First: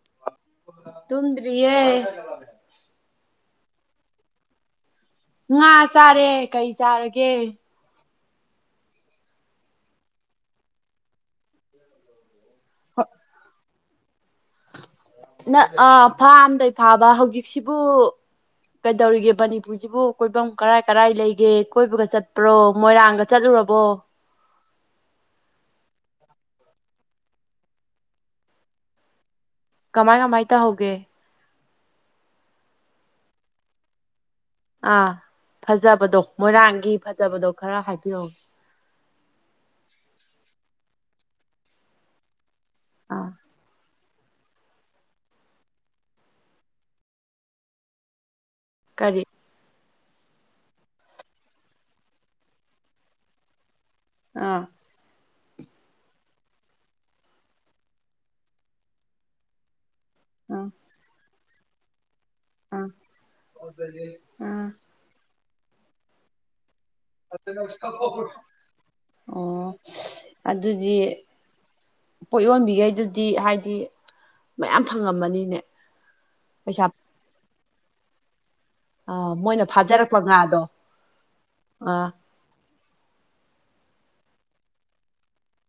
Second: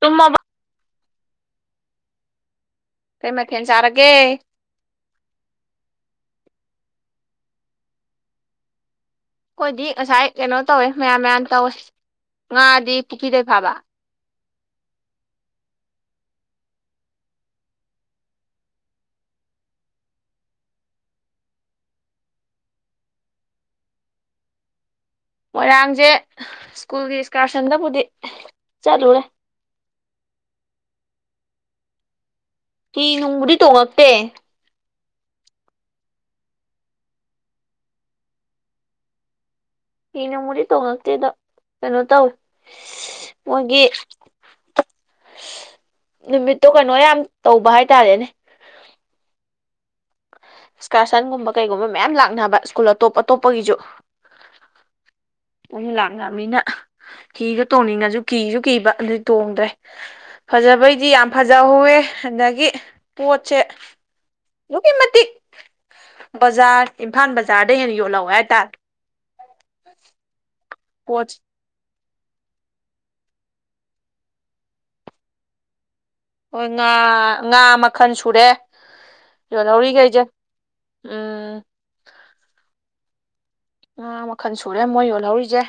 ꯇꯨꯃꯕ ꯇꯨꯝꯗꯔꯤꯌꯦ ꯀꯩ ꯃꯊꯦꯜ ꯆꯥꯔꯒꯦ ꯉꯥ ꯆꯥꯔꯦ ꯀꯩ ꯆꯥꯔꯒꯦ ꯑꯩꯈꯣꯏꯗꯤ ꯉꯁꯥꯏ ꯀꯩꯅꯣ ꯇꯧꯋꯦ ꯃꯌꯥꯟ ꯃꯌꯥꯟ ꯇꯧꯋꯦ ꯉꯥꯗꯤ ꯄꯨꯈ꯭ꯔꯤꯗꯩ ꯐꯥꯕ ꯅ ꯑꯥ ꯐꯥꯝꯗꯩ ꯐꯥꯕ ꯍꯧꯖꯤꯛꯁꯤꯕꯨ ꯀꯩꯗꯧꯔꯤꯒꯦ ꯃꯅꯤꯄꯨꯔ ꯍꯧꯁꯤꯕꯨ ꯀꯣꯏꯐꯝ ꯀꯔꯥꯏ ꯀꯔꯥꯏ ꯂꯩꯒꯦ ꯀꯣꯏꯕꯒ ꯆꯠꯄ꯭ꯔꯣ ꯃꯣꯏꯔꯥꯡꯒ ꯆꯠꯂꯨꯔꯕꯣ ꯃꯣꯏꯔꯥꯡꯖꯦ ꯏꯁꯀꯨꯜꯒꯤ ꯏꯁꯀꯥꯔꯁꯟꯗꯕꯨꯗꯤ ꯆꯠꯂꯨꯔꯦ ꯀꯃꯥꯏ ꯀꯃꯥꯏ ꯇꯧꯍꯧꯒꯦ ꯍꯤ ꯅꯨꯡꯕꯨꯗꯤ ꯇꯣꯡꯉꯛꯇꯦ ꯑꯥ ꯐꯖꯕꯗꯣ ꯃꯣꯏꯔꯥꯡꯒꯤ ꯐꯖꯕꯗꯣ ꯈꯔ ꯍꯥꯏꯕꯤꯔꯛꯑꯣ ꯍꯤ ꯅꯨꯡꯕꯨꯗꯤ ꯇꯣꯡꯉꯛꯇꯦꯗ ꯀꯩꯅꯣ ꯇꯧꯋꯤ ꯑꯥ ꯃꯣꯏꯒꯤ ꯅꯨꯃꯤꯠꯇꯣ ꯀꯩꯅꯣ ꯌꯥꯝ ꯇꯧꯕ ꯍꯥꯏꯇꯥꯔꯦꯅꯦ ꯀꯔꯤ ꯏꯁꯀ꯭ꯔꯁꯟꯒꯨꯝꯕ ꯀꯩꯒꯨꯝꯕ ꯃꯌꯥꯝ ꯂꯥꯛꯅꯕ ꯏꯁꯀꯨꯜ ꯑꯇꯣꯞ ꯑꯇꯣꯞꯄꯒꯤꯁꯨ ꯑꯥ ꯑꯗꯨ ꯂꯥꯛꯅꯕꯅꯤꯅ ꯍꯤꯗꯣ ꯇꯣꯡꯅꯤꯡꯉꯁꯨ ꯀꯤꯁꯨ ꯀꯤꯕ ꯑꯗꯨ ꯇꯣꯡꯗ꯭ꯔꯦ ꯑꯥ ꯐꯖꯕꯩꯗꯤ ꯌꯥꯝ ꯐꯖꯍꯧꯋꯦ ꯍꯟꯗꯛ ꯒꯤ ꯑꯥ ꯄꯣꯠꯁꯦ ꯑꯥ ꯑꯗꯨꯛꯀꯤ ꯃꯇꯤꯛ ꯕꯖꯥꯔ ꯏꯝꯐꯥꯜ ꯕꯖꯥꯔꯗꯩ ꯍꯦꯟꯅ ꯌꯣꯜꯂꯧꯋꯦ ꯍꯥꯏꯇꯥꯔꯦ ꯑꯣ ꯑꯗꯨꯗꯤ ꯄꯣꯠꯁꯦ ꯄꯣꯠ ꯌꯣꯟꯕꯤꯈꯩꯗꯨꯗꯤ ꯍꯥꯏꯗꯤ ꯃꯌꯥꯝ ꯐꯪꯉꯝꯃꯅꯤꯅꯦ ꯍꯣꯏ ꯄꯩꯁꯥ ꯉꯥ ꯉꯥ ꯃꯈꯜ ꯁꯨꯔꯦ ꯑꯥ ꯃꯣꯏꯅ ꯐꯥꯖꯔꯛꯄ ꯌꯣꯜꯍꯧꯔꯤꯈꯩꯁꯦ ꯉꯥꯗꯣ ꯎꯝ ꯑꯥ ꯉꯥ ꯃꯈꯜ ꯁꯨꯔꯦ ꯃꯣꯏ ꯌꯣꯜꯍꯧꯔꯤꯁꯦ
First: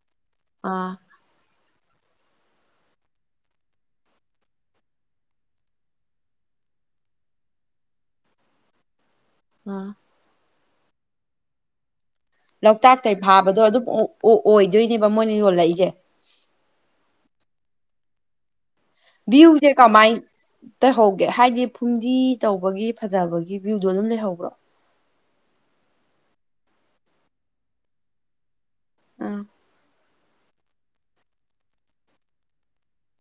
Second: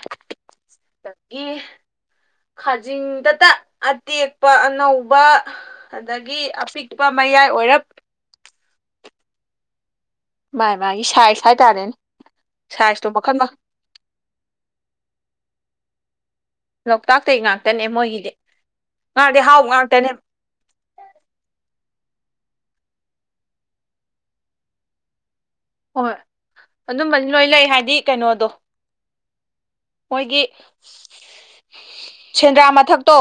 ꯑꯥ ꯑꯦ ꯈꯥꯖꯤꯡꯗꯇ ꯑꯇꯦꯛꯄ ꯑꯅꯧꯕ ꯑꯗꯒꯤ ꯑꯄꯤꯛꯄ ꯃꯌꯥꯏ ꯑꯣꯏꯔꯞ ꯋꯥ [inaudible] ꯃꯥꯥꯏ ꯃꯥꯒꯤ ꯁꯥꯏꯁ ꯍꯥꯏꯇꯥꯔꯦꯅꯦ ꯁꯥꯏꯖꯇꯣ ꯂꯣꯛꯇꯥꯛꯇꯩ ꯃꯈꯜ ꯃꯈꯜ ꯐꯥꯕꯗꯣ ꯑꯗꯨꯝ ꯑꯣꯏꯗꯣꯏꯅꯦꯕ ꯃꯣꯏꯅ ꯌꯣꯜꯂꯛꯏꯁꯦ ꯂꯣꯛꯇꯥꯛꯇꯩꯒꯤ ꯉꯥꯛꯇꯅꯦ ꯃꯣꯏꯒꯤꯗꯤ ꯉꯥꯗꯤ ꯍꯥꯎꯕ ꯉꯥꯛꯇꯅꯦ ꯇꯩꯍꯧꯒꯦ ꯍꯥꯏꯗꯤ ꯐꯨꯝꯗꯤ ꯇꯧꯕꯒꯤ ꯐꯖꯕꯒꯤ ꯚꯨꯏꯗꯣ ꯑꯗꯨꯝ ꯂꯩꯍꯧꯕ꯭ꯔꯣ ꯍꯣꯏ ꯑꯗꯨꯝꯕꯗꯤ ꯂꯣꯏ ꯂꯩ ꯍꯥꯏꯗꯤ ꯀꯩꯅꯣꯗꯣ ꯑꯥ ꯃꯣꯏꯒꯤ ꯁꯦꯟꯗ꯭ꯔꯥ ꯃꯊꯛꯇꯣ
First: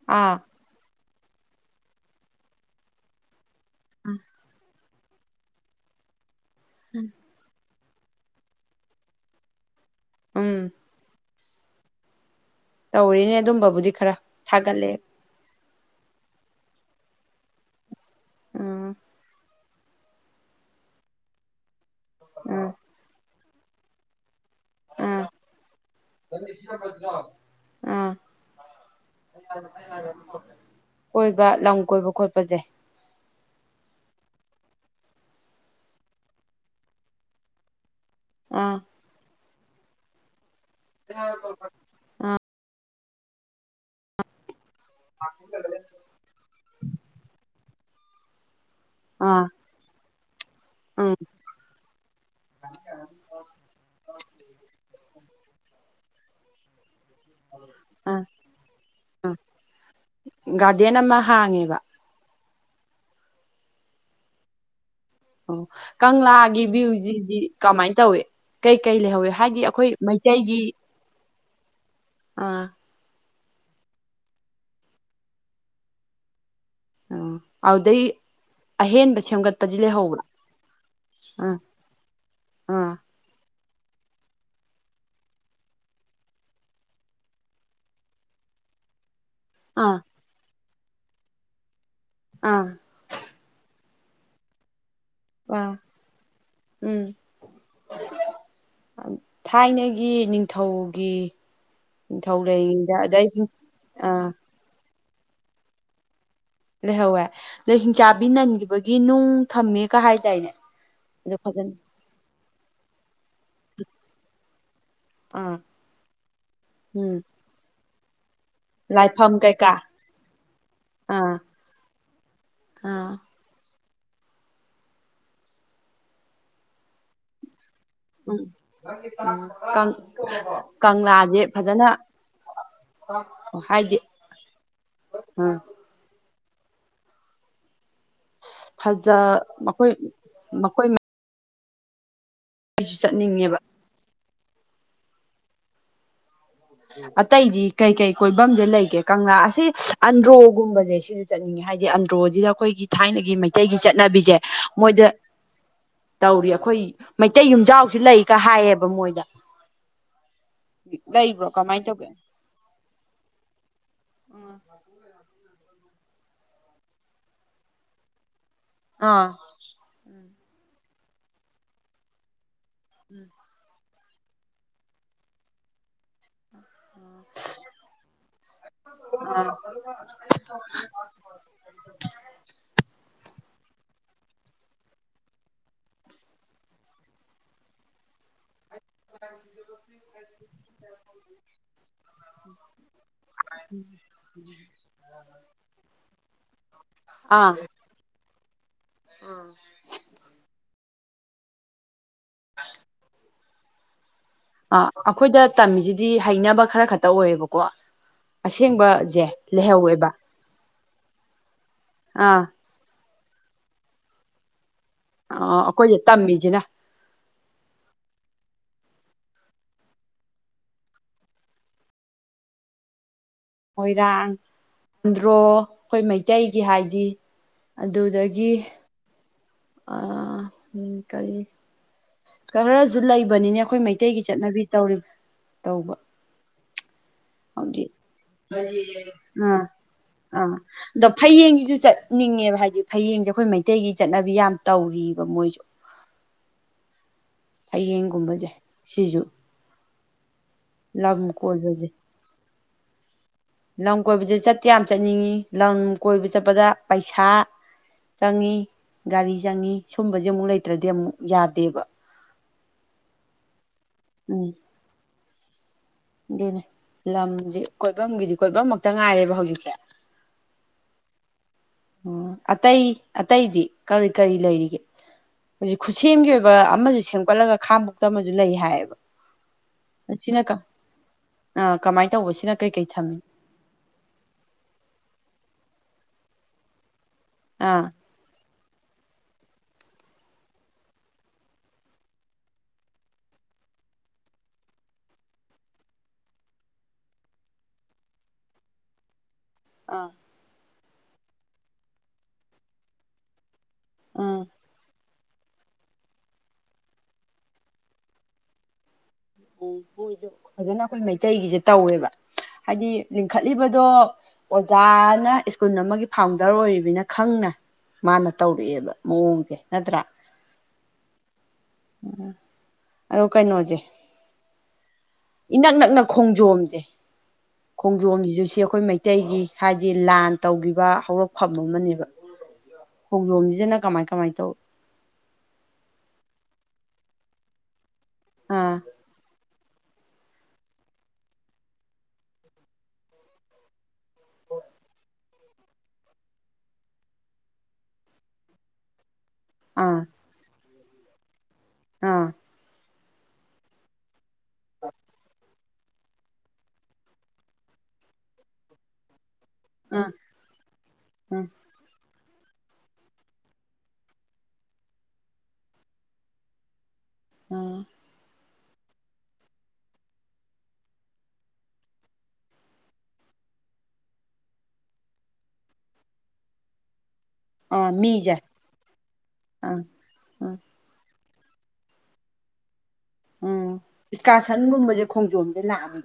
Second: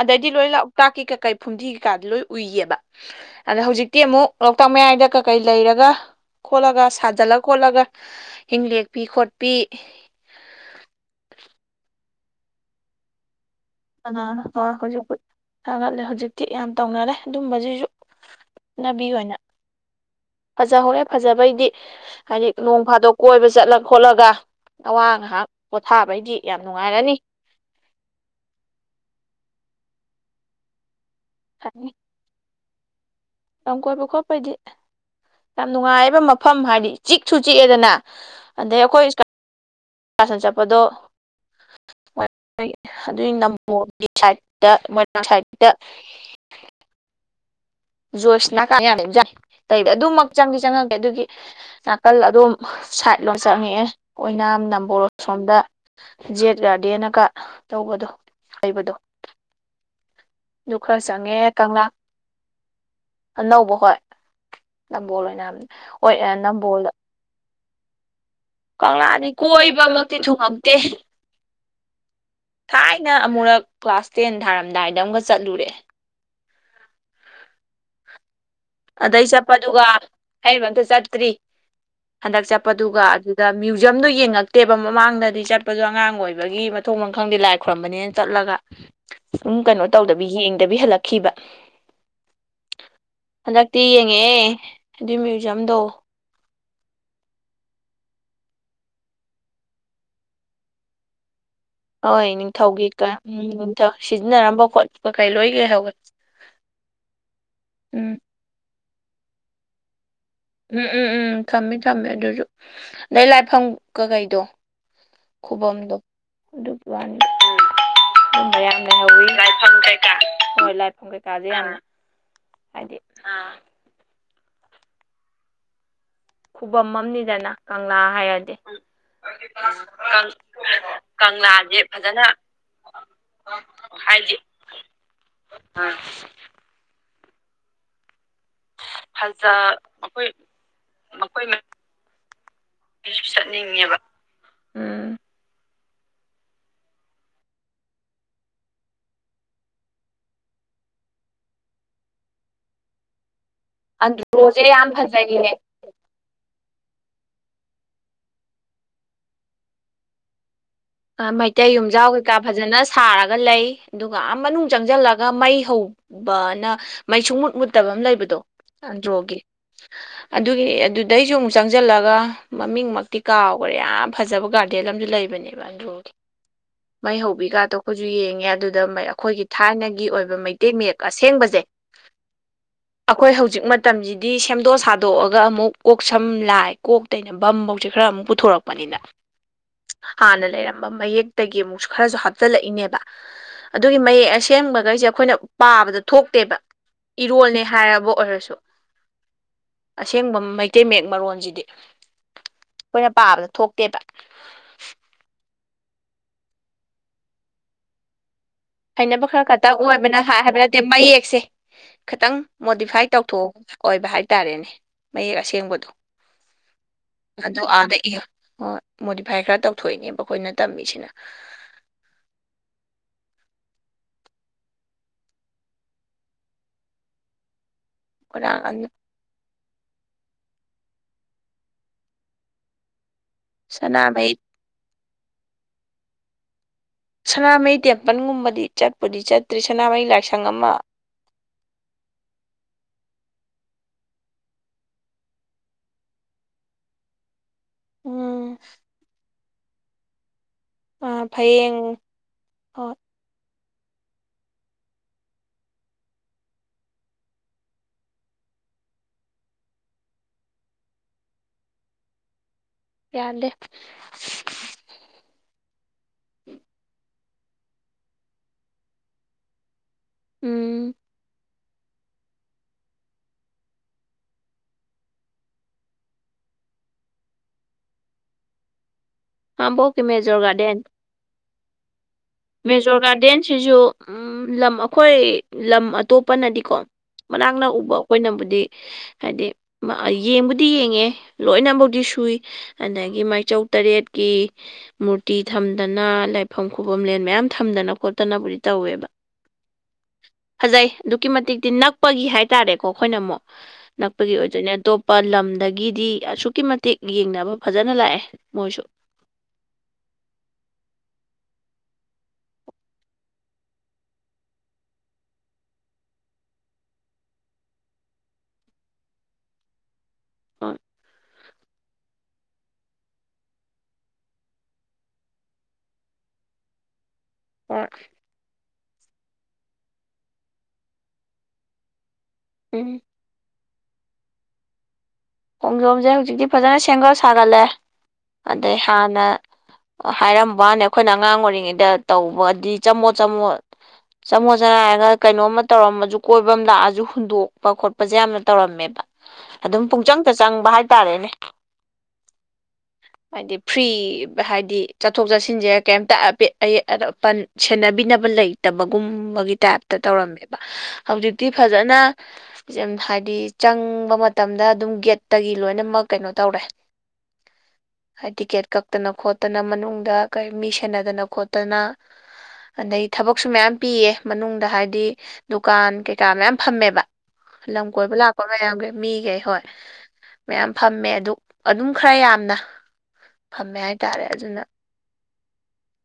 ꯑꯗꯩꯗꯤ ꯑꯥ ꯂꯣꯏ ꯂꯥꯛ ꯂꯣꯛꯇꯥꯛꯀꯤ ꯀꯥꯀꯩ ꯐꯨꯝꯗꯤ ꯀꯩꯀꯥꯗꯤ ꯂꯣꯏ ꯎꯏꯌꯦꯕ ꯑꯗꯣ ꯍꯧꯖꯤꯛꯇꯤ ꯑꯃꯨꯛ ꯂꯣꯛꯇꯥꯛ ꯃꯌꯥꯏꯗ ꯀꯩ ꯂꯩꯔꯒ ꯈꯣꯠꯂꯒ ꯁꯥꯖꯜꯂ ꯈꯣꯠꯂꯒ ꯍꯤꯡ ꯂꯦꯛꯄꯤ ꯈꯣꯠꯄꯤ ꯎꯝ [inaudible] ꯇꯧꯔꯤꯅꯦ ꯑꯗꯨꯝꯕꯕꯨꯗꯤ ꯈꯔ ꯀꯥꯅꯅ ꯊꯥꯒꯠꯂꯛꯑꯦ ꯍꯧꯖꯤꯛꯄꯨ ꯊꯒꯠꯂꯦ ꯍꯧꯖꯤꯛꯇꯤ ꯌꯥꯝ ꯇꯧꯅꯔꯦ ꯑꯗꯨꯨꯝꯕꯁꯤꯁꯨ ꯎꯝ ꯆꯠꯅꯕꯤ ꯑꯣꯏꯅ ꯐꯖꯍꯧꯔꯦ ꯐꯖꯕꯩꯗꯤ ꯍꯥꯏꯗꯤ ꯎꯝ ꯅꯣꯡ ꯐꯥꯗꯣꯛ ꯀꯣꯏꯕ ꯆꯠꯂ ꯈꯣꯠꯂꯒ ꯑꯋꯥ ꯑꯥ ꯉꯥꯏꯍꯥꯛ ꯄꯣꯊꯥꯕꯩꯗꯤ ꯌꯥꯝ ꯅꯨꯡꯉꯥꯏꯔꯅꯤ ꯑꯥ ꯍꯣꯏꯕ ꯂꯝ ꯀꯣꯏꯕ ꯈꯣꯠꯄꯁꯦ ꯂꯝ ꯀꯣꯏꯕ ꯈꯣꯠꯄꯗꯤ ꯌꯥꯝ ꯅꯨꯡꯉꯥꯏꯕ ꯃꯐꯝ ꯍꯥꯏꯗꯤ ꯆꯤꯛꯁꯨ ꯆꯤꯛꯑꯦꯗꯅ ꯑꯥ ꯑꯗꯩ ꯑꯩꯈꯣꯏ ꯏꯁꯀꯥꯔꯁꯟ ꯆꯠꯄꯗꯣ ꯍ ꯍ [inaudible] ꯑꯗꯨꯒꯤ ꯅꯝꯕꯣꯜꯒꯤ ꯁꯥꯏꯠꯇ ꯃꯣꯏꯔꯥꯡ ꯁꯥꯏꯠꯇ ꯖꯣꯏꯁꯅꯥꯀ [inaudible] ꯌꯥꯅꯤ ꯌꯥꯏ ꯑꯥ ꯂꯩꯗ ꯑꯗꯨꯃꯛ ꯆꯪꯗꯤ ꯆꯪꯉꯛꯇꯦ ꯎꯝ ꯑꯗꯨꯒꯤ ꯅꯥꯀꯜ ꯑꯗꯨꯝ ꯁꯥꯏꯠ ꯂꯣꯝ ꯆꯪꯉꯛꯑꯦ ꯑꯣꯏꯅꯥꯝ ꯅꯝꯕꯣꯜ ꯑꯁꯣꯝꯗ ꯖꯦꯠ ꯒꯥꯔꯗꯦꯅꯒ ꯇꯧꯕꯗꯣ ꯂꯩꯕꯗꯣ ꯑꯝ ꯑꯗꯨ ꯒꯥꯔꯗꯦꯟ ꯈꯔ ꯑꯃ ꯆꯪꯉꯦ ꯍꯥꯡꯉꯦꯕ ꯀꯪꯂꯥ ꯑꯅꯧꯕ ꯍꯣꯏ ꯅꯝꯕꯣꯜ ꯑꯣꯏꯅꯥꯝ ꯑꯣ ꯍꯣꯏ ꯀꯪꯂꯥꯒꯤ ꯅꯝꯕꯣꯜꯗ ꯚ꯭ꯌꯨꯁꯤꯗꯤ ꯀꯃꯥꯏꯅ ꯇꯧꯏ ꯀꯩꯀꯩ ꯀꯪꯂꯥꯗꯤ ꯂꯩꯍꯧꯋꯤ ꯍꯥꯏꯗꯤ ꯑꯩꯈꯣꯏ ꯀꯣꯏꯕꯃꯛꯇꯤ ꯃꯩꯇꯩꯒꯤ ꯊꯨꯡꯉꯗꯦ ꯑꯥ ꯊꯥꯏꯅ ꯑꯃꯨꯔꯛ ꯀ꯭ꯂꯥꯁ ꯇꯦꯟ ꯊꯥꯔꯝꯗꯥꯏꯗ ꯑꯃꯨꯛꯀ ꯆꯠꯂꯨꯔꯦ ꯑꯣ ꯑꯗꯨꯗꯩꯩ ꯑꯗꯩ ꯆꯠꯄꯗꯨꯒ ꯍꯔꯤꯕ ꯑꯃꯇ ꯆꯠꯇ꯭ꯔꯤ ꯑꯥ ꯍꯟꯗꯛ ꯑꯥ ꯆꯠꯄꯗꯨꯒ ꯑꯗꯨ ꯑꯗ ꯃ꯭ꯌꯨꯖꯌꯝꯗꯣ ꯌꯦꯡꯉꯛꯇꯦꯕ ꯃꯃꯥꯡꯗꯗꯤ ꯆꯠꯄꯗꯣ ꯑꯉꯥꯡ ꯑꯣꯏꯕꯒꯤ ꯃꯊꯣꯡ ꯃꯈꯪꯗꯤ ꯂꯥꯏ ꯈꯔꯝꯕꯅꯦꯅ ꯆꯠꯂꯒ ꯁꯨꯝ ꯀꯩꯅꯣ ꯑꯥ ꯇꯧꯗꯕꯤ ꯌꯦꯡꯗꯕꯤ ꯍꯜꯂꯛꯈꯤꯕ ꯑꯥ ꯍꯟꯗꯛꯇꯤ ꯌꯦꯡꯉꯛꯦ ꯑꯗꯨꯏ ꯑꯥ ꯃ꯭ꯌꯨꯖꯌꯝꯗꯣ ꯎꯝ ꯊꯥꯏꯅꯒꯤ ꯅꯤꯡꯊꯧꯒꯤ ꯍꯣꯏ ꯅꯤꯡꯊꯧ ꯅꯤꯡꯊꯧꯒꯤ ꯂꯩꯔꯤꯉꯩꯗ ꯑꯗꯩ ꯎꯝ ꯅꯤꯡꯊꯧ ꯑꯥ ꯁꯤꯖꯤꯟꯅꯔꯝꯕ ꯈꯣꯠꯄ ꯀꯩ ꯂꯣꯏ ꯂꯩꯍꯧꯏ ꯂꯩꯍꯧꯋꯦ ꯑꯗꯨ ꯍꯤꯡꯆꯥꯕꯤ ꯅꯟꯈꯤꯕꯒꯤ ꯅꯨꯡ ꯊꯝꯃꯦ ꯀ ꯍꯥꯏꯇꯥꯏꯅꯦ ꯎꯝ ꯎꯝ ꯎꯝ ꯊꯝꯃꯦ ꯊꯝꯃꯦ ꯑꯗꯨꯁꯨ ꯑꯗꯩ ꯂꯥꯏꯐꯝ ꯀꯀꯩꯗꯣ ꯑꯥ ꯈꯨꯨꯕꯝꯗꯣ ꯑꯗꯨꯒꯤ ꯎꯝ ꯋꯥꯅꯤ ꯃꯌꯥꯝ ꯂꯩꯍꯧꯋꯤ ꯂꯥꯏꯐꯝ ꯀꯩꯀꯥ ꯍꯣꯏ ꯂꯥꯏꯐꯝ ꯑꯥ ꯀꯩꯀꯥꯁ ꯌꯥꯝꯅ ꯍꯥꯏꯗꯤ ꯑꯥ ꯑ ꯈꯨꯕꯝ ꯑꯃꯅꯤꯗꯅ ꯀꯪꯂꯥ ꯎꯝ ꯍꯥꯏꯔꯗꯤ ꯎꯝ ꯀꯪꯂꯥꯁꯦ ꯐꯖꯅ ꯍꯥꯏꯗꯤ ꯑ ꯑꯥ ꯐꯖ ꯃꯈꯣꯏ ꯃꯈꯣꯏ ꯃꯈꯣꯏꯁꯨ ꯆꯠꯅꯤꯡꯉꯦꯕ ꯎꯝ ꯑꯇꯩꯗꯤ ꯀꯩ ꯀꯩ ꯀꯣꯏꯐꯝꯗꯤ ꯂꯩꯒꯦ ꯀꯪꯂꯥ ꯑꯁꯤ ꯑꯟꯗ꯭ꯔꯣꯒꯨꯝꯕꯁꯦ ꯁꯤ ꯆꯠꯅꯤꯡꯉꯦ ꯍꯥꯏꯕꯗꯤ ꯑꯟꯗ꯭ꯔꯣꯁꯤꯗ ꯑꯩꯈꯣꯏꯒꯤ ꯊꯥꯏꯅꯒꯤ ꯃꯩꯇꯩꯒꯤ ꯆꯠꯅꯕꯤꯁꯦ ꯑꯟꯗ꯭ꯔꯣꯁꯦ ꯌꯥꯝ ꯃꯣꯏꯗ ꯐꯖꯩꯌꯦ ꯇꯧꯔꯤ ꯑꯩꯈꯣꯏ ꯃꯩꯇꯩ ꯌꯨꯝꯖꯥꯎꯁꯨ ꯂꯩꯒ ꯍꯥꯏꯌꯦꯕ ꯃꯣꯏꯗ ꯂꯩꯩꯕ ꯏꯇꯩ ꯌꯨꯝꯖꯥꯎ ꯀꯩꯀꯥ ꯐꯖꯅ ꯁꯥꯔꯒ ꯂꯩ ꯑꯗꯨꯒ ꯃꯅꯨꯡꯗ ꯆꯪꯁꯤꯜꯂꯒ ꯃꯩ ꯍꯧꯕꯅ ꯃꯩ ꯁꯨꯡ ꯃꯨꯠ ꯃꯨꯠꯇꯕ ꯑꯃ ꯂꯩꯕꯗꯣ ꯑꯥ ꯆꯟꯗ꯭ꯔꯣꯒꯤ ꯑꯗꯨꯒꯤꯅꯤ ꯑꯗꯨꯗꯩꯁꯨ ꯑꯃꯨꯛ ꯆꯪꯁꯤꯜꯂꯒ ꯃꯃꯤꯡ ꯃꯛꯇꯤ ꯀꯥꯎ ꯌꯥꯝ ꯐꯖꯕ ꯒꯥꯔꯗꯦꯟ ꯑꯃꯁꯨ ꯂꯩꯕꯅꯦꯕ ꯑꯟꯗ꯭ꯔꯣꯒꯤ ꯃꯩꯍꯧꯕꯤꯒꯗꯣ ꯑꯩꯈꯣꯏꯁꯨ ꯌꯦꯡꯉꯦ ꯑꯗꯨꯗ ꯑꯩꯈꯣꯏꯒꯤ ꯊꯥꯏꯅꯒꯤ ꯑꯣꯏꯕ ꯃꯩꯇꯩ ꯃꯌꯦꯛ ꯑꯁꯦꯡꯕꯁꯦ [unintelligible] ꯑꯩꯈꯣꯏ ꯍꯧꯖꯤꯛ ꯃꯇꯝꯁꯤꯗꯤ ꯁꯦꯝꯗꯣꯛ ꯁꯥꯗꯣꯛꯑꯒ ꯑꯃꯨꯛ ꯀꯣꯛ ꯁꯝ ꯂꯥꯏ ꯀꯣꯛ ꯑꯩꯅ ꯕꯝꯐꯧꯁꯦ ꯈꯔ ꯑꯃꯨꯛ ꯄꯨꯊꯣꯔꯛꯄꯅꯤꯅ [inaudible] ꯍꯥꯟꯅ ꯂꯩꯔꯝꯕ ꯃꯌꯦꯛꯇꯒꯤ ꯑꯃꯨꯛꯁꯨ ꯈꯔꯁꯨ ꯍꯥꯞꯆꯤꯜꯂꯛꯏꯅꯦꯕ ꯑꯗꯨꯒꯤ ꯃꯌꯦꯛ ꯑꯁꯦꯡꯕꯈꯩꯁꯦ ꯑꯩꯈꯣꯏꯅ ꯄꯥꯕꯗ ꯊꯣꯛꯇꯦꯕ ꯑꯥ ꯏꯔꯣꯜꯅꯦ ꯍꯥꯏꯔꯕ ꯑꯣꯏꯔꯁꯨj ꯑꯁꯦꯡꯕ ꯃꯩꯇꯩ ꯃꯌꯦꯛ ꯃꯔꯣꯟꯁꯤꯗꯤ ꯑꯩꯈꯣꯏꯅ ꯄꯥꯕꯗ ꯊꯣꯛꯇꯦꯕ ꯑ ꯑꯩꯈꯣꯏꯗ ꯇꯝꯃꯤꯁꯤꯗꯤ ꯍꯩꯅꯕ ꯈꯔ ꯈꯛꯇ ꯑꯣꯏꯌꯦꯕꯀꯣ ꯑꯁꯦꯡꯕ ꯍꯩꯅꯕ ꯈꯔ ꯈꯛꯇꯪ ꯑꯣꯏꯕꯅ ꯍꯥꯏ ꯍꯥꯏꯕ ꯅꯠꯇꯦ ꯃꯌꯦꯛꯁꯦ ꯈꯤꯇꯪ ꯑꯥ ꯃꯣꯗꯤꯐꯥꯏ ꯇꯧꯊꯣꯛ ꯑꯣꯏꯕ ꯍꯥꯏꯇꯥꯔꯦꯅꯦ ꯃꯌꯦꯛ ꯑꯁꯦꯡꯕꯗꯣ ꯑꯩꯈꯣꯏꯗ ꯇꯝꯃꯤꯁꯤꯅ ꯑꯗꯣ ꯑꯥꯗ ꯏ ꯍꯣꯏ ꯃꯣꯗꯤꯐꯥꯏ ꯈꯔ ꯇꯧꯊꯣꯛꯏꯅꯦꯕ ꯑꯩꯈꯣꯏꯅ ꯇꯝꯃꯤꯁꯤꯅ ꯃꯣꯏꯔꯥꯡ ꯑꯟꯗ꯭ꯔꯣ ꯑꯩꯈꯣꯏ ꯃꯩꯇꯩꯒꯤ ꯍꯥꯏꯗꯤ ꯑꯗꯨꯗꯒꯤ ꯈꯣꯏꯔꯥꯡ ꯑꯅ ꯀꯔꯤ ꯈꯔꯁꯨ ꯂꯩꯕꯅꯤꯅꯦ ꯑꯩꯈꯣꯏ ꯃꯩꯇꯩꯒꯤ ꯁꯅꯥꯃꯍꯤ ꯆꯠꯅꯕꯤ ꯇꯧ ꯇꯧꯕ ꯁꯅꯥꯃꯍꯤ ꯍꯧꯖꯤꯛ ꯇꯦꯝꯄꯜꯒꯨꯝꯕꯗꯤ ꯆꯠꯄꯨꯗꯤ ꯆꯠꯇ꯭ꯔꯤ ꯑꯥ ꯁꯅꯥꯃꯍꯤ ꯂꯥꯏꯁꯪ ꯑꯥ ꯑꯃ ꯑꯗꯣ ꯐꯌꯦꯡꯁꯤꯁꯨ ꯆꯠꯅꯤꯡꯉꯦꯕ ꯍꯥꯏꯗꯤ ꯐꯌꯦꯡꯁꯦ ꯑꯩꯈꯣꯏ ꯃꯩꯇꯩꯒꯤ ꯆꯠꯅꯕꯤ ꯌꯥꯝ ꯇꯧꯔꯤꯕ ꯃꯣꯏꯁꯨ ꯍꯌꯦꯡꯒꯨꯝꯕꯁꯦ ꯎꯝ ꯁꯤꯁꯨ ꯂꯝ ꯑꯥ ꯐꯌꯦꯡ ꯀꯣꯏꯕꯁꯦ ꯍꯣꯏ ꯂꯝ ꯀꯣꯏꯕꯁꯦ ꯆꯠꯇ ꯌꯥꯝ ꯆꯠꯅꯤꯡꯉꯤ ꯂꯝ ꯀꯣꯏꯕ ꯆꯠꯄꯗ ꯄꯩꯁꯥ ꯆꯪꯉ ꯒꯥꯔꯤ ꯆꯪꯏ ꯁꯨꯝꯕꯁꯦ ꯑꯃꯨꯛ ꯂꯩꯇ꯭ꯔꯗꯤ ꯑꯃꯨꯛ ꯌꯥꯗꯦꯕ ꯌꯥꯗꯦ ꯎꯝ ꯑꯗꯨꯅꯦ ꯂꯝꯗꯤ ꯀꯣꯏꯐꯝꯒꯤꯗꯤ ꯀꯣꯏꯐꯝꯃꯛꯇ ꯉꯥꯏꯔꯦꯕ ꯍꯧꯖꯤꯛꯁꯦ ꯎꯝ ꯑꯣ ꯑꯇꯩ ꯑꯇꯩꯗꯤ ꯀꯔꯤ ꯀꯔꯤ ꯂꯩꯔꯤꯒꯦ ꯍꯧꯖꯤꯛ ꯈꯨꯠꯁꯦꯝꯒꯤ ꯑꯣꯏꯕ ꯑꯃꯁꯨ ꯁꯦꯝꯒꯠꯂꯒ ꯈꯥ ꯃꯛꯇ ꯑꯃꯁꯨ ꯂꯩ ꯍꯥꯏꯌꯦꯕ ꯍꯝꯕꯧ ꯀꯃꯦꯦꯖꯣꯔ ꯒꯥꯗꯦꯟ ꯑ ꯀꯃꯥꯏ ꯃꯦꯖꯣꯔ ꯒꯥꯔꯗꯦꯟꯁꯤꯁꯨ ꯂꯝ ꯑꯩꯈꯣꯏ ꯂꯝ ꯑꯇꯣꯞꯄꯅꯗꯤꯀꯣ ꯃꯅꯥꯛ ꯅꯛ ꯑꯥ ꯎꯕ ꯑꯩꯈꯣꯏꯅꯕꯨꯗꯤ ꯍꯥꯏꯗꯤ ꯌꯦꯡꯕꯨꯗꯤ ꯌꯦꯡꯉꯦ ꯂꯣꯏꯅꯐꯧꯗꯤ ꯁꯨꯏ ꯑꯗꯒꯤ ꯃꯥꯏꯆꯧ ꯇꯔꯦꯠꯀꯤ ꯃꯨꯔꯇꯤ ꯊꯝꯗꯅ ꯂꯥꯏꯐꯝ ꯈꯨꯕꯝ ꯃꯌꯥꯝ ꯊꯝꯗꯅ ꯈꯣꯠꯇꯅꯕꯨꯗꯤ ꯇꯧꯋꯦꯕ ꯑꯥ ꯐꯖꯩ ꯑꯗꯨꯛꯀꯤ ꯃꯇꯤꯛꯇꯤ ꯅꯛꯄꯒꯤ ꯍꯥꯏꯇꯥꯔꯦꯀꯣ ꯑꯩꯈꯣꯏꯅ ꯑꯃꯨꯛ ꯅꯛꯄꯒꯤ ꯑꯥ ꯑꯣꯏꯗꯣꯏꯅꯦ ꯑꯗꯣꯞ ꯂꯝꯗꯒꯤꯗꯤ ꯑꯁꯨꯛꯀꯤ ꯃꯇꯤꯛ ꯌꯦꯡꯅꯕ ꯐꯖꯅ ꯂꯥꯛꯑꯦ ꯃꯣꯏꯁꯨ ꯎꯝ ꯃꯣꯏꯁꯨ ꯐꯖꯅ ꯑꯩꯈꯣꯏ ꯃꯩꯇꯩꯒꯤꯁꯦ ꯇꯧꯋꯦꯕ ꯍꯥꯏꯗꯤ ꯂꯤꯡꯈꯠꯂꯤꯕꯗꯣ ꯑꯣꯖꯥꯅ ꯁ꯭ꯀꯨꯜ ꯑꯃꯒꯤ ꯐꯥꯎꯟꯗꯔ ꯑꯣꯏꯔꯤꯕꯅꯤꯅ ꯈꯪꯅ ꯃꯥꯅ ꯇꯧꯔꯛꯑꯦꯕ ꯃꯑꯣꯡꯁꯦ ꯅꯠꯇ꯭ꯔꯥ ꯑꯣꯏ ꯎꯝ ꯑꯗꯣ ꯀꯩꯅꯣꯁꯦ ꯏꯅꯛ ꯅꯛꯅ ꯈꯣꯡꯖꯣꯝꯁꯦ ꯍꯣꯏ ꯈꯣꯡꯖꯣꯝꯗꯨꯁ ꯑꯩꯈꯣꯏ ꯃꯩꯇꯩ ꯃꯇꯩꯒꯤ ꯍꯥꯏꯗꯤ ꯂꯥꯟ ꯇꯧꯈꯤꯕ ꯍꯧꯔꯛꯐꯝ ꯑꯃꯅꯦꯕ ꯎꯝ ꯈꯣꯡꯖꯣꯝꯁꯤꯅ ꯀꯃꯥꯏ ꯀꯃꯥꯏꯅ ꯇꯧꯏ ꯈꯣꯡꯖꯣꯝꯁꯦ ꯍꯧꯖꯤꯛꯇꯤ ꯐꯖꯅ ꯁꯦꯝꯒꯠ ꯁꯥꯒꯠꯂꯦ ꯑꯥ ꯑꯗꯩ ꯍꯥꯟꯅ ꯍꯥꯏꯔꯝꯕꯅꯦ ꯑꯩꯈꯣꯏꯅ ꯑꯉꯥꯡ ꯑꯣꯏꯔꯤꯉꯩꯗ ꯇꯧꯕꯗꯤ ꯆꯝꯃꯣꯠ ꯆꯝꯃꯣꯠ ꯆꯃꯣꯠ ꯆꯅꯥ ꯍꯥꯏꯔꯒ ꯀꯩꯅꯣꯝꯃ ꯇꯧꯔꯝꯃꯁꯨ ꯀꯣꯏꯕ ꯑꯃ ꯂꯥꯛꯑꯁꯨ ꯍꯨꯟꯗꯣꯛꯄ ꯈꯣꯠꯄꯁꯦ ꯌꯥꯝꯅ ꯇꯧꯔꯝꯃꯦꯕ ꯑꯗꯨꯝ ꯑꯥ ꯄꯨꯡꯆꯪꯗ ꯆꯪꯕ ꯍꯥꯏꯇꯥꯔꯦꯅꯦ ꯑꯥ ꯍꯥꯏꯗꯤ ꯐ꯭ꯔꯤ ꯍꯥꯏꯗꯤ ꯆꯠꯊꯣꯛ ꯆꯠꯁꯤꯟꯁꯦ ꯀꯩꯝꯇ ꯑꯠ ꯑꯌꯦꯠ ꯑꯄ ꯁꯦꯟꯅꯕꯤꯅꯕ ꯂꯩꯇꯕꯒꯨꯝꯕꯒꯤ ꯇꯥꯏꯞꯇ ꯎꯝ ꯇꯧꯔꯝꯃꯦꯕ ꯍꯧꯖꯤꯛꯇꯤ ꯎꯝ ꯐꯖ ꯐꯖꯅ ꯍꯥꯏꯗꯤ ꯆꯪꯕ ꯃꯇꯝꯗ ꯑꯗꯨꯝ ꯒꯦꯠ ꯇꯒꯤ ꯂꯣꯏꯅꯃꯛ ꯀꯩꯅꯣ ꯇꯧꯔꯦ ꯎꯝ ꯇꯤꯀꯦꯠ ꯀꯛꯇꯅ ꯈꯣꯠꯇꯅ ꯃꯅꯨꯡꯗ ꯀ ꯃꯤ ꯁꯦꯟꯅꯗꯅ ꯈꯣꯠꯇꯅ ꯑꯗꯩ ꯊꯕꯛꯁꯨ ꯃꯌꯥꯝ ꯄꯤꯌꯦ ꯃꯅꯨꯡꯗ ꯍꯥꯏꯗꯤ ꯗꯨꯀꯥꯟ ꯀꯩꯀꯥ ꯃꯌꯥꯝ ꯐꯝꯃꯦꯕ ꯂꯝ ꯑ ꯀꯣꯏꯕ ꯃꯤꯁꯦ ꯂꯥꯛꯄ ꯃꯌꯥꯝꯒ ꯃꯤꯒꯩ ꯍꯣꯏ ꯑꯥ ꯎꯝ ꯃꯌꯥꯝ ꯐꯝꯃꯦ ꯑꯗꯨ ꯑꯗꯨꯝ ꯈꯔ ꯌꯥꯝꯅ ꯎꯝ ꯐꯝꯃꯦ ꯍꯥꯏꯇꯥꯔꯦ ꯑꯗꯨꯅ ꯏꯁꯀꯥꯔꯁꯟꯒꯨꯝꯕꯁꯦ ꯈꯣꯡꯖꯣꯝꯁꯦ ꯂꯥꯛꯑꯅꯤ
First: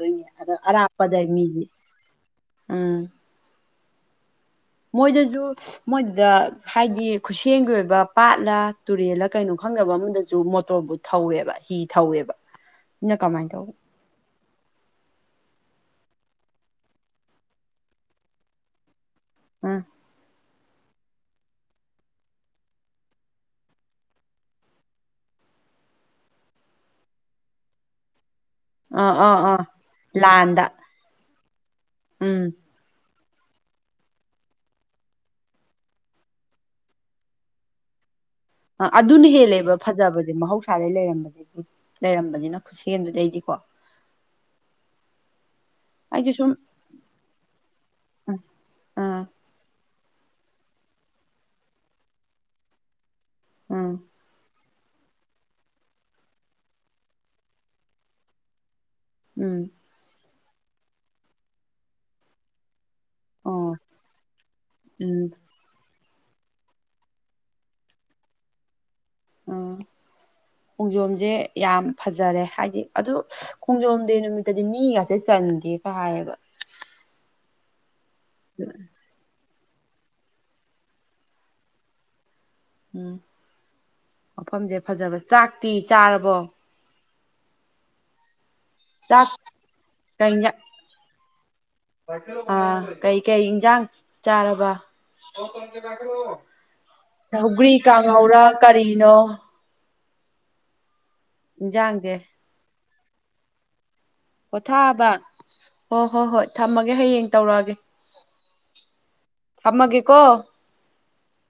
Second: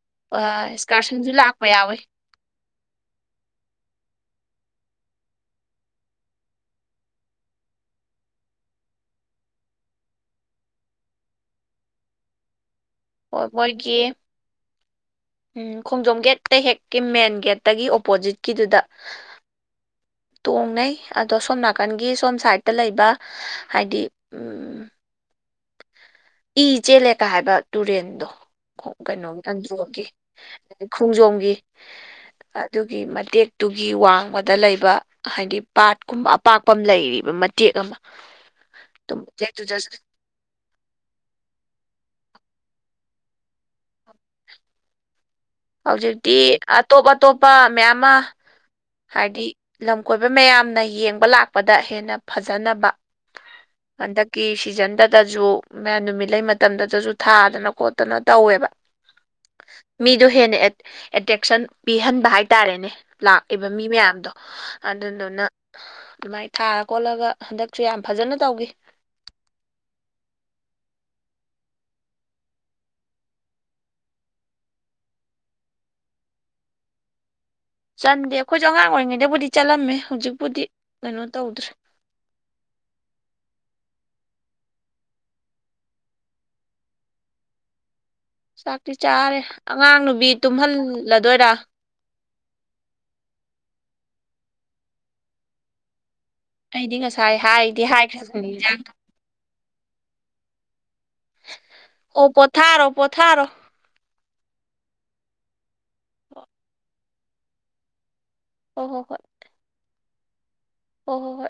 ꯏꯁꯀꯥꯔꯁꯟꯁꯨ ꯂꯥꯛꯄ ꯌꯥꯎꯋꯤ ꯎꯝ ꯃꯣꯏꯗꯁꯨ ꯃꯣꯏꯗꯨꯗ ꯍꯥꯏꯗꯤ ꯈꯨꯠꯁꯦꯝꯒꯤ ꯑꯣꯏꯕ ꯄꯥꯠꯂ ꯇꯨꯔꯦꯜꯂ ꯀꯩꯅꯣ ꯈꯪꯗꯕ ꯑꯃꯗꯁꯨ ꯃꯣꯇꯣꯔꯕꯨꯠ ꯊꯧꯋꯦꯕ ꯍꯤ ꯊꯧꯋꯦꯕ ꯅ ꯀꯃꯥꯏꯅ ꯇꯧꯕ ꯄꯣꯏꯒꯦ ꯎꯝ ꯈꯣꯡꯖꯣꯝ ꯒꯦꯠꯠꯇ ꯍꯦꯛꯀꯤ ꯃꯦꯟ ꯒꯦꯠꯇꯒꯤ ꯑꯣꯄꯣꯖꯤꯠꯀꯤꯗꯨꯗ ꯑꯥ ꯇꯣꯡꯅꯩ ꯑꯗꯣ ꯁꯣꯝ ꯅꯥꯀꯟꯒꯤ ꯁꯣꯝ ꯁꯥꯏꯠꯇ ꯂꯩꯕ ꯍꯥꯏꯗꯤ ꯏ ꯆꯦꯜꯂꯀ ꯍꯥꯏꯕ ꯇꯨꯔꯦꯟꯗꯣ ꯑꯥ ꯑꯥ ꯀꯩꯅꯣꯒꯤ ꯑꯥ ꯑꯟꯗ꯭ꯔꯣꯒꯤ ꯂꯥꯟꯗ ꯈꯣꯡꯖꯣꯝꯒꯤ ꯎꯝ ꯑꯗꯨꯒꯤ ꯃꯇꯦꯛꯇꯨꯒꯤ ꯋꯥꯡꯃꯗ ꯂꯩꯕ ꯍꯥꯏꯗꯤ ꯄꯥꯠꯀꯨꯝꯕ ꯑꯄꯥꯛꯄ ꯑꯃ ꯂꯩꯔꯤꯕ ꯃꯇꯦꯛ ꯑꯃ ꯑꯗꯨ ꯑꯗꯨꯅ ꯍꯦꯜꯂꯦꯕ ꯃꯇꯦꯛꯇꯨꯗꯁꯨ ꯐꯖꯕ ꯑꯗꯩ ꯃꯍꯧꯁꯥꯗꯒꯤꯩ ꯂꯩꯔꯝꯕꯕꯁꯤ ꯂꯩꯔꯝꯝꯕꯕꯁꯤꯅ ꯈꯨꯠꯁꯦꯝꯗꯨ ꯂꯩꯗꯤꯀꯣ [unintelligible] ꯍꯧꯖꯤꯛꯇꯤ ꯑꯩꯁꯦ ꯁꯨꯝ ꯑꯇꯣꯞ ꯑꯇꯣꯞꯄ ꯃꯌꯥꯝ ꯑꯃ ꯑꯥ ꯍꯥꯏꯗꯤ ꯂꯝ ꯀꯣꯏꯕ ꯃꯌꯥꯝꯅ ꯌꯦꯡꯕ ꯂꯥꯛꯄꯗ ꯍꯦꯟꯅ ꯐꯖꯅꯕ ꯎꯝ ꯍꯟꯗꯛꯀꯤ ꯁꯤꯖꯟꯗꯗꯁꯨ ꯃ ꯅꯨꯃꯤꯠ ꯂꯩ ꯃꯇꯝꯗꯇꯁꯨ ꯊꯥꯗꯅ ꯈꯣꯠꯇꯅ ꯇꯧꯋꯦꯕ ꯎꯝ ꯑꯗꯨ ꯍꯦꯟꯅ ꯑꯦꯇ꯭ꯔꯦꯛꯁꯟ ꯄꯤꯍꯟꯕ ꯍꯥꯏꯇꯥꯔꯦꯅꯦ ꯂꯥꯛꯏꯦꯕ ꯑꯣ ꯃꯤ ꯃꯌꯥꯝꯗꯣ ꯎꯝ ꯑꯗꯨꯗꯨꯅ ꯑꯗꯨꯃꯥꯏ ꯊꯥꯔ ꯈꯣꯠꯂꯒ ꯍꯟꯗꯛꯁꯨ ꯌꯥꯝ ꯐꯖꯅ ꯇꯧꯈꯤ ꯑꯥ [unintelligible] ꯈꯣꯡꯖꯣꯝꯁꯦ ꯌꯥꯝ ꯐꯖꯔꯦ ꯍꯥꯏꯗꯤ ꯑꯗꯨ ꯈꯣꯡꯖꯣꯝ ꯗꯦ ꯅꯨꯃꯤꯠꯇꯗꯤ ꯃꯤꯒꯥꯁꯦ ꯆꯟꯗꯦ ꯄꯥꯏꯕ ꯆꯟꯗꯦ ꯑꯩꯈꯣꯏꯁꯨ ꯑꯉꯥꯡ ꯑꯣꯏꯔꯤꯉꯩꯗꯕꯨꯗꯤ ꯆꯠꯂꯝꯃꯦ ꯍꯧꯖꯤꯛꯄꯨꯗꯤ ꯀꯩꯅꯣ ꯇꯧꯗ꯭ꯔꯦ ꯎꯝ ꯃꯐꯝꯁꯦ ꯐꯖꯕ ꯆꯥꯛꯇꯤ ꯆꯥꯔꯕꯣ ꯆꯥꯛꯇꯤ ꯆꯥꯛ ꯆꯥꯔꯦ ꯑꯉꯥꯡ ꯅꯨꯕꯤ ꯀꯩ ꯇꯨꯝꯍꯜꯂꯗꯣꯏꯔꯥ ꯑꯥ ꯀꯩꯀꯩ ꯏꯟꯁꯥꯡ ꯆꯥꯔꯕ ꯑꯩꯗꯤ ꯉꯁꯥꯏ ꯍꯒ꯭ꯔꯤ ꯍꯥꯏꯗꯤ ꯀꯥꯡꯍꯧꯔꯥ ꯍꯥꯏꯈ꯭ꯔꯕꯅꯤ ꯏꯟꯖꯥꯡ ꯀꯔꯤꯅꯣ ꯏꯟꯖꯥꯡꯁꯦ ꯑꯣ ꯄꯊꯥꯔꯣ ꯄꯊꯥꯔ ꯄꯣꯊꯥꯕ ꯍꯣ ꯍꯣꯏ ꯍꯣꯏ ꯊꯝꯃꯒꯦ ꯍꯌꯦꯡ ꯇꯧꯔꯛꯑꯒꯦ ꯍꯣꯏ ꯍꯣ ꯍꯣꯏ ꯑꯃꯒꯀꯣ ꯑꯣ ꯍꯣꯏ ꯍꯣꯏ